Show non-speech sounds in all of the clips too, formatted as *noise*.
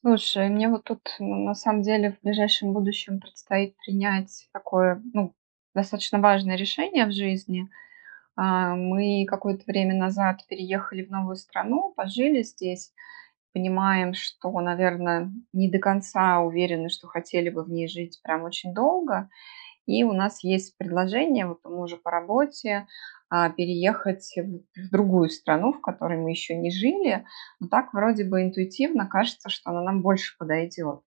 Слушай, мне вот тут, на самом деле, в ближайшем будущем предстоит принять такое, ну, достаточно важное решение в жизни. Мы какое-то время назад переехали в новую страну, пожили здесь. Понимаем, что, наверное, не до конца уверены, что хотели бы в ней жить прям очень долго. И у нас есть предложение вот у мужа по работе переехать в другую страну, в которой мы еще не жили. Но так вроде бы интуитивно кажется, что она нам больше подойдет.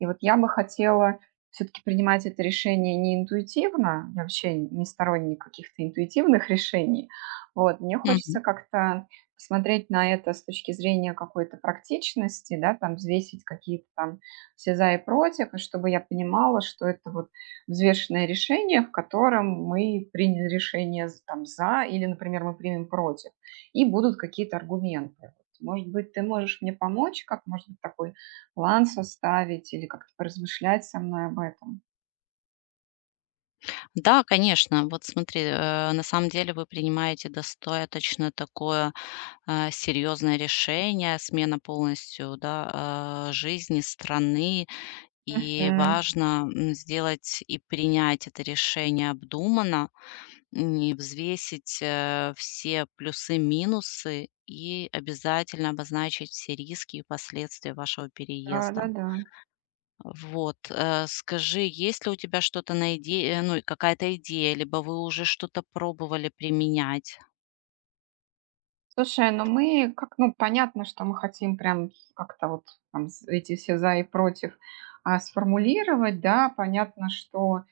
И вот я бы хотела все таки принимать это решение не интуитивно. Я вообще не сторонник каких-то интуитивных решений. Вот. Мне Мгм. хочется как-то посмотреть на это с точки зрения какой-то практичности, да, там взвесить какие-то там все "за" и "против", и чтобы я понимала, что это вот взвешенное решение, в котором мы приняли решение з там "за" или, например, мы примем "против", и будут какие-то аргументы. Вот, может быть, ты можешь мне помочь? Как, может быть, такой план составить или как-то поразмышлять со мной об этом. Да, конечно. Вот смотри, на самом деле вы принимаете достаточно такое серьезное решение, смена полностью, да, жизни страны. И Мгм. важно, сделать и принять это решение обдуманно, и взвесить все плюсы, минусы и обязательно обозначить все риски и последствия вашего переезда. Да-да-да. Вот, скажи, есть ли у тебя что-то ну, и какая-то идея, либо вы уже что-то пробовали применять? Слушай, ну мы как, ну понятно, что мы хотим прям как-то вот там эти все за и против сформулировать, да, понятно, что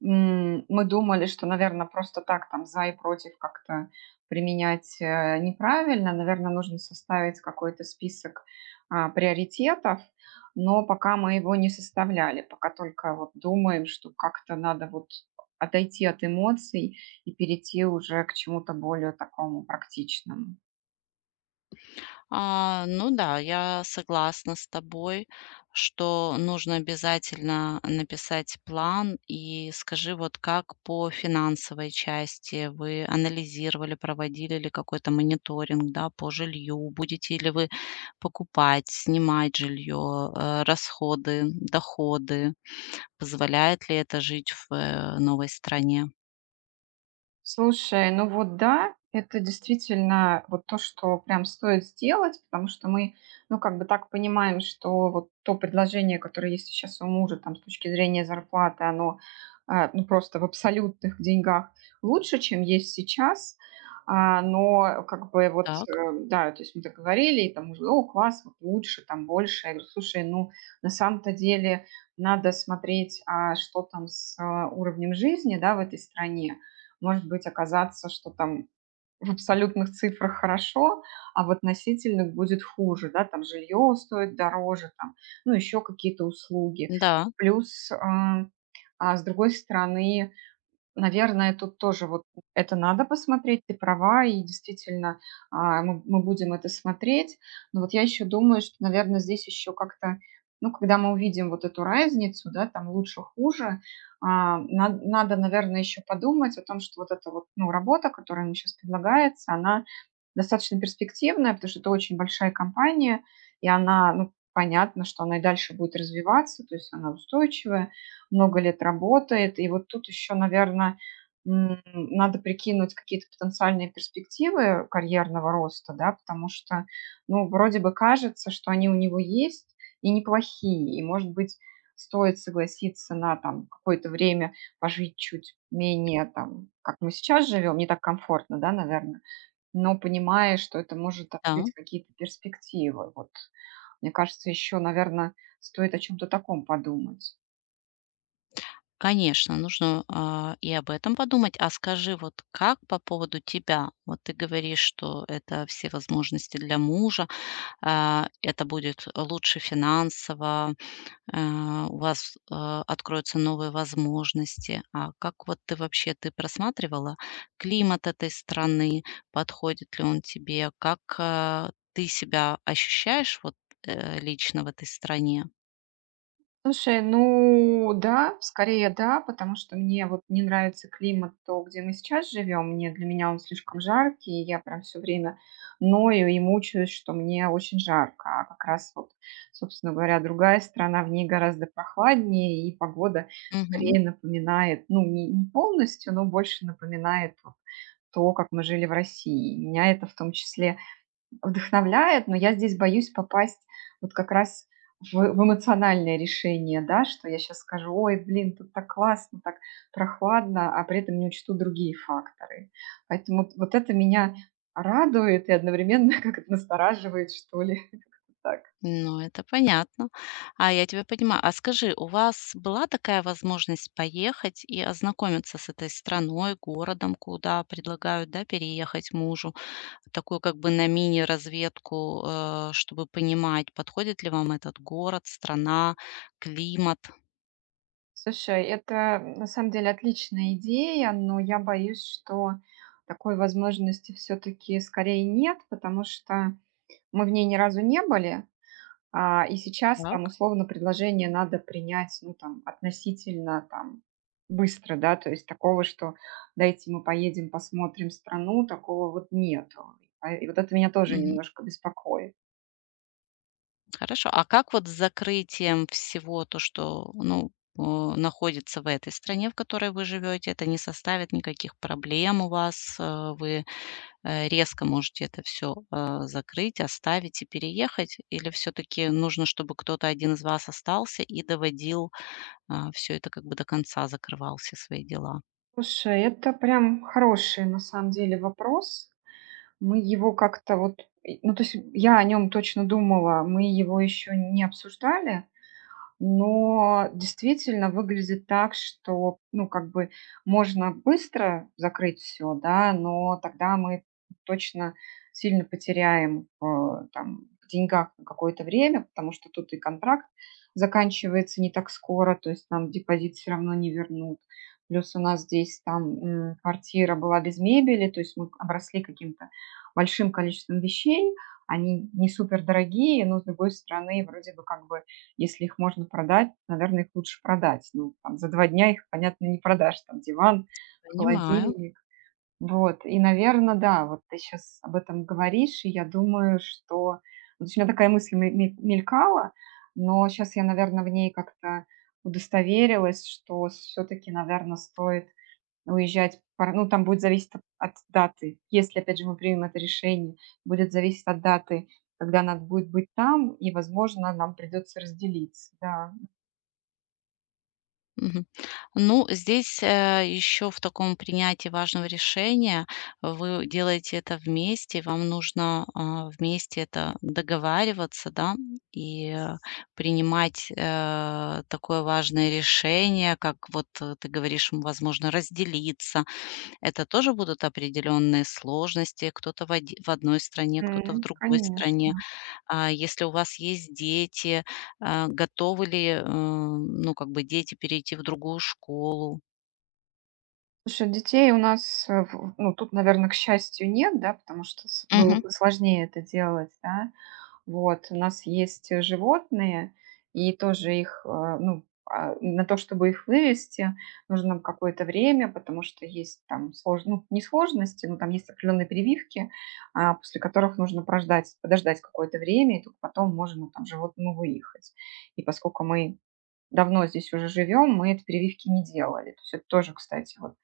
Мы думали, что, наверное, просто так там "за" и "против" как-то применять, неправильно. Наверное, нужно составить какой-то список, приоритетов, но пока мы его не составляли, пока только вот думаем, что как-то надо вот отойти от эмоций и перейти уже к чему-то более такому практичному. Ну да, я согласна с тобой, что нужно обязательно написать план. И скажи, вот как по финансовой части вы анализировали, проводили ли какой-то мониторинг, да, по жилью? Будете ли вы покупать, снимать жилье, расходы, доходы? Позволяет ли это жить в, новой стране? Слушай, ну вот да, это действительно вот то, что прям стоит сделать, потому что мы, ну, как бы так понимаем, что вот то предложение, которое есть сейчас у мужа, там, с точки зрения зарплаты, оно, ну, просто в абсолютных деньгах лучше, чем есть сейчас. Но как бы вот, Так, да, то есть мы так говорили, и там муж говорит, о, класс, вот лучше, там, больше. Я говорю, слушай, ну, на самом-то деле надо смотреть, а что там с уровнем жизни, да, в этой стране, может быть, оказаться, что там в абсолютных цифрах хорошо, а в относительных будет хуже, да, там жилье стоит дороже, там, ну, еще какие-то услуги. да, Плюс, а с другой стороны, наверное, тут тоже вот это надо посмотреть, ты права, и действительно, а, мы будем это смотреть. Но вот я еще думаю, что, наверное, здесь еще как-то, ну, когда мы увидим вот эту разницу, да, там лучше, хуже, а, надо, наверное, еще подумать о том, что вот эта вот, ну, работа, которая мне сейчас предлагается, она достаточно перспективная, потому что это очень большая компания, и она, ну, понятно, что она и дальше будет развиваться, то есть она устойчивая, много лет работает. И вот тут еще, наверное, надо прикинуть какие-то потенциальные перспективы карьерного роста, да, потому что, ну, вроде бы кажется, что они у него есть и неплохие, и, может быть, стоит согласиться на там какое-то время пожить чуть менее там, как мы сейчас живем, не так комфортно, да, наверное, но понимая, что это может да, открыть какие-то перспективы. Вот, мне кажется, еще, наверное, стоит о чем-то таком подумать. конечно, нужно, и об этом подумать. А скажи, вот как по поводу тебя? Вот ты говоришь, что это все возможности для мужа, это будет лучше финансово. У вас, откроются новые возможности. А как вот ты вообще, ты просматривала климат этой страны, подходит ли он тебе? Как, ты себя ощущаешь вот, лично в этой стране? Слушай, ну да, скорее да, потому что мне вот не нравится климат, то, где мы сейчас живем, мне для меня он слишком жаркий, и я прям все время ною и мучаюсь, что мне очень жарко, а как раз вот, собственно говоря, другая страна, в ней гораздо прохладнее, и погода скорее напоминает, ну не, не полностью, но больше напоминает вот то, как мы жили в России. Меня это в том числе вдохновляет, но я здесь боюсь попасть вот как раз в эмоциональное решение, да, что я сейчас скажу, ой, блин, тут так классно, так прохладно, а при этом не учту другие факторы. Поэтому вот, вот это меня радует и одновременно *laughs* как-то настораживает, что ли. *laughs* Так. Ну, это понятно. А я тебя понимаю. А скажи, у вас была такая возможность поехать и ознакомиться с этой страной, городом, куда предлагают, да, переехать мужу? Такую как бы на мини-разведку, чтобы понимать, подходит ли вам этот город, страна, климат. Слушай, это на самом деле отличная идея, но я боюсь, что такой возможности все-таки скорее нет, потому что мы в ней ни разу не были, и сейчас там, Так? условно, предложение надо принять, ну, там, относительно, там, быстро, да, то есть такого, что дайте мы поедем, посмотрим страну, такого вот нету. И вот это меня тоже Мгм. немножко беспокоит. Хорошо. А как вот с закрытием всего то, что, ну, находится в этой стране, в которой вы живете, это не составит никаких проблем у вас? Вы резко можете это все закрыть, оставить и переехать? Или все таки нужно, чтобы кто-то один из вас остался и доводил все это как бы до конца, закрывал все свои дела? Слушай, это прям хороший, на самом деле, вопрос. Мы его как-то вот, и, ну, то есть я о нем точно думала, мы его еще не обсуждали, но действительно выглядит так, что, ну, как бы можно быстро закрыть все, да, но тогда мы точно сильно потеряем в, там, в деньгах на какое-то время, потому что тут и контракт заканчивается не так скоро, то есть нам депозит все равно не вернут. Плюс у нас здесь там, квартира была без мебели, то есть мы обросли каким-то большим количеством вещей, они не супер дорогие, но, с другой стороны, вроде бы как бы если их можно продать, наверное, их лучше продать. Ну, там, за 2 дня их, понятно, не продашь, там, диван, Понимаю. холодильник. Вот, и, наверное, да, вот ты сейчас об этом говоришь, и я думаю, что ну, то есть у меня такая мысль ме ме мелькала, но сейчас я, наверное, в ней как-то удостоверилась, что все таки наверное, стоит уезжать пар ну, там будет зависеть от даты. Если, опять же, мы примем это решение, будет зависеть от даты, когда надо будет быть там, и, возможно, нам придется разделиться. Да, Мгм. Ну, здесь, еще в таком принятии важного решения вы делаете это вместе, вам нужно, вместе это договариваться, да, и, принимать, такое важное решение, как вот, ты говоришь, возможно, разделиться. Это тоже будут определенные сложности. Кто-то в одной стране, кто-то в м. другой стране. Конечно. А если у вас есть дети, готовы ли, ну, как бы дети перейти в другую школу? Слушай, детей у нас, в ну, тут, наверное к счастью, нет, да, потому что с было Мгм. бы сложнее это делать, да. Вот. У нас есть животные, и тоже их, ну, а, на то, чтобы их вывести, нужно какое-то время, потому что есть там слож... ну, не сложности, но там есть определенные прививки, после которых нужно прождать, подождать какое-то время, и только потом можно там животному выехать. И поскольку мы давно здесь уже живем, мы эти прививки не делали. То есть это тоже, кстати, вот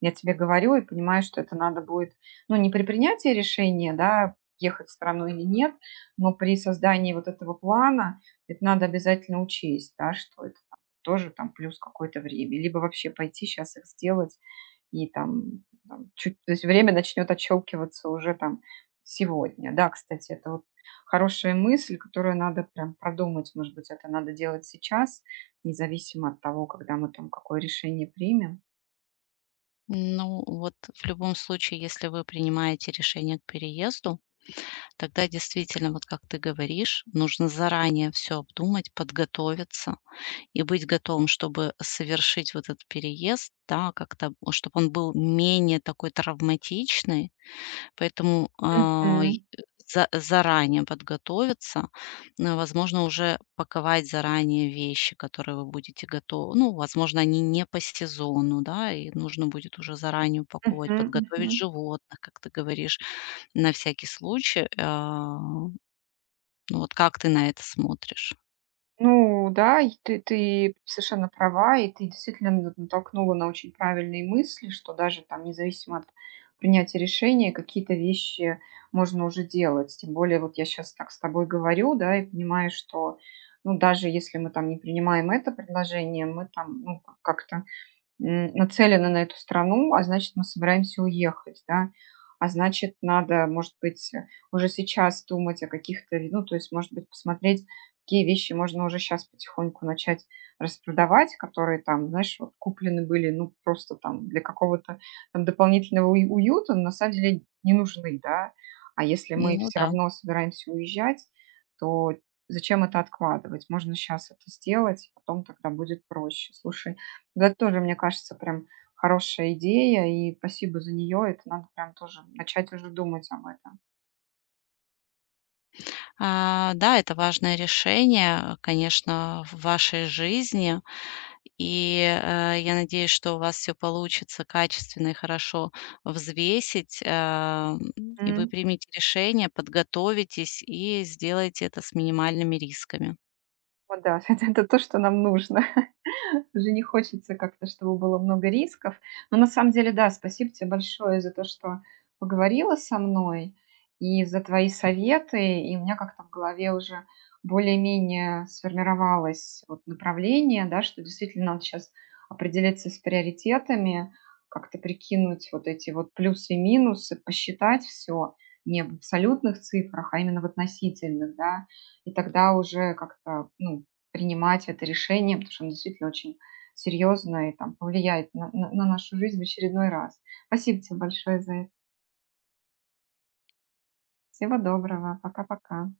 я тебе говорю и понимаю, что это надо будет, ну, не принятии решения, да, ехать в страну или нет, но при создании вот этого плана это надо обязательно учесть, да, что это там тоже там плюс какое-то время, либо вообще пойти сейчас их сделать и там, там чуть, то есть время начнет отщелкиваться уже там сегодня. Да, кстати, это вот хорошая мысль, которую надо прям продумать, может быть, это надо делать сейчас, независимо от того, когда мы там какое решение примем. Ну, вот в любом случае, если вы принимаете решение к переезду, тогда действительно, вот как ты говоришь, нужно заранее все обдумать, подготовиться и быть готовым, чтобы совершить вот этот переезд, да, как-то, чтобы он был менее такой травматичный. Поэтому, Мгм. За заранее подготовиться, ну, возможно, уже паковать заранее вещи, которые вы будете готовы, ну, возможно, они не по сезону, да, и нужно будет уже заранее упаковывать, Мгм. подготовить Мгм. животных, как ты говоришь, на всякий случай. Ну, вот как ты на это смотришь? Ну да, и ты совершенно права, и ты действительно н натолкнула на очень правильные мысли, что даже там независимо от принятия решения какие-то вещи можно уже делать. Тем более вот я сейчас так с тобой говорю, да, и понимаю, что, ну, даже если мы там не принимаем это предложение, мы там, ну, как-то нацелены на эту страну, а значит, мы собираемся уехать, да. А значит, надо, может быть, уже сейчас думать о каких-то, ну, то есть, может быть, посмотреть, какие вещи можно уже сейчас потихоньку начать распродавать, которые там, знаешь, вот куплены были, ну, просто там для какого-то там дополнительного уюта, но на самом деле не нужны, да. А если мы Ну все да. равно собираемся уезжать, то зачем это откладывать? Можно сейчас это сделать, потом тогда будет проще. Слушай, да, это тоже, мне кажется, прям хорошая идея, и спасибо за нее. Это надо прям тоже начать уже думать об этом. Да, это важное решение, конечно, в вашей жизни. И, я надеюсь, что у вас все получится качественно и хорошо взвесить, и вы примете решение, подготовитесь и сделаете это с минимальными рисками. Вот да, *laughs* это то, что нам нужно. *laughs* Уже не хочется как-то, чтобы было много рисков. Но на самом деле, да, спасибо тебе большое за то, что поговорила со мной и за твои советы. И у меня как-то в голове уже более-менее сформировалось вот направление, да, что действительно надо сейчас определиться с приоритетами, как-то прикинуть вот эти вот плюсы и минусы, посчитать все не в абсолютных цифрах, а именно в относительных, да, и тогда уже как-то, ну, принимать это решение, потому что оно действительно очень серьезно и там повлияет на на нашу жизнь в очередной раз. Спасибо тебе большое за это. Всего доброго. Пока-пока.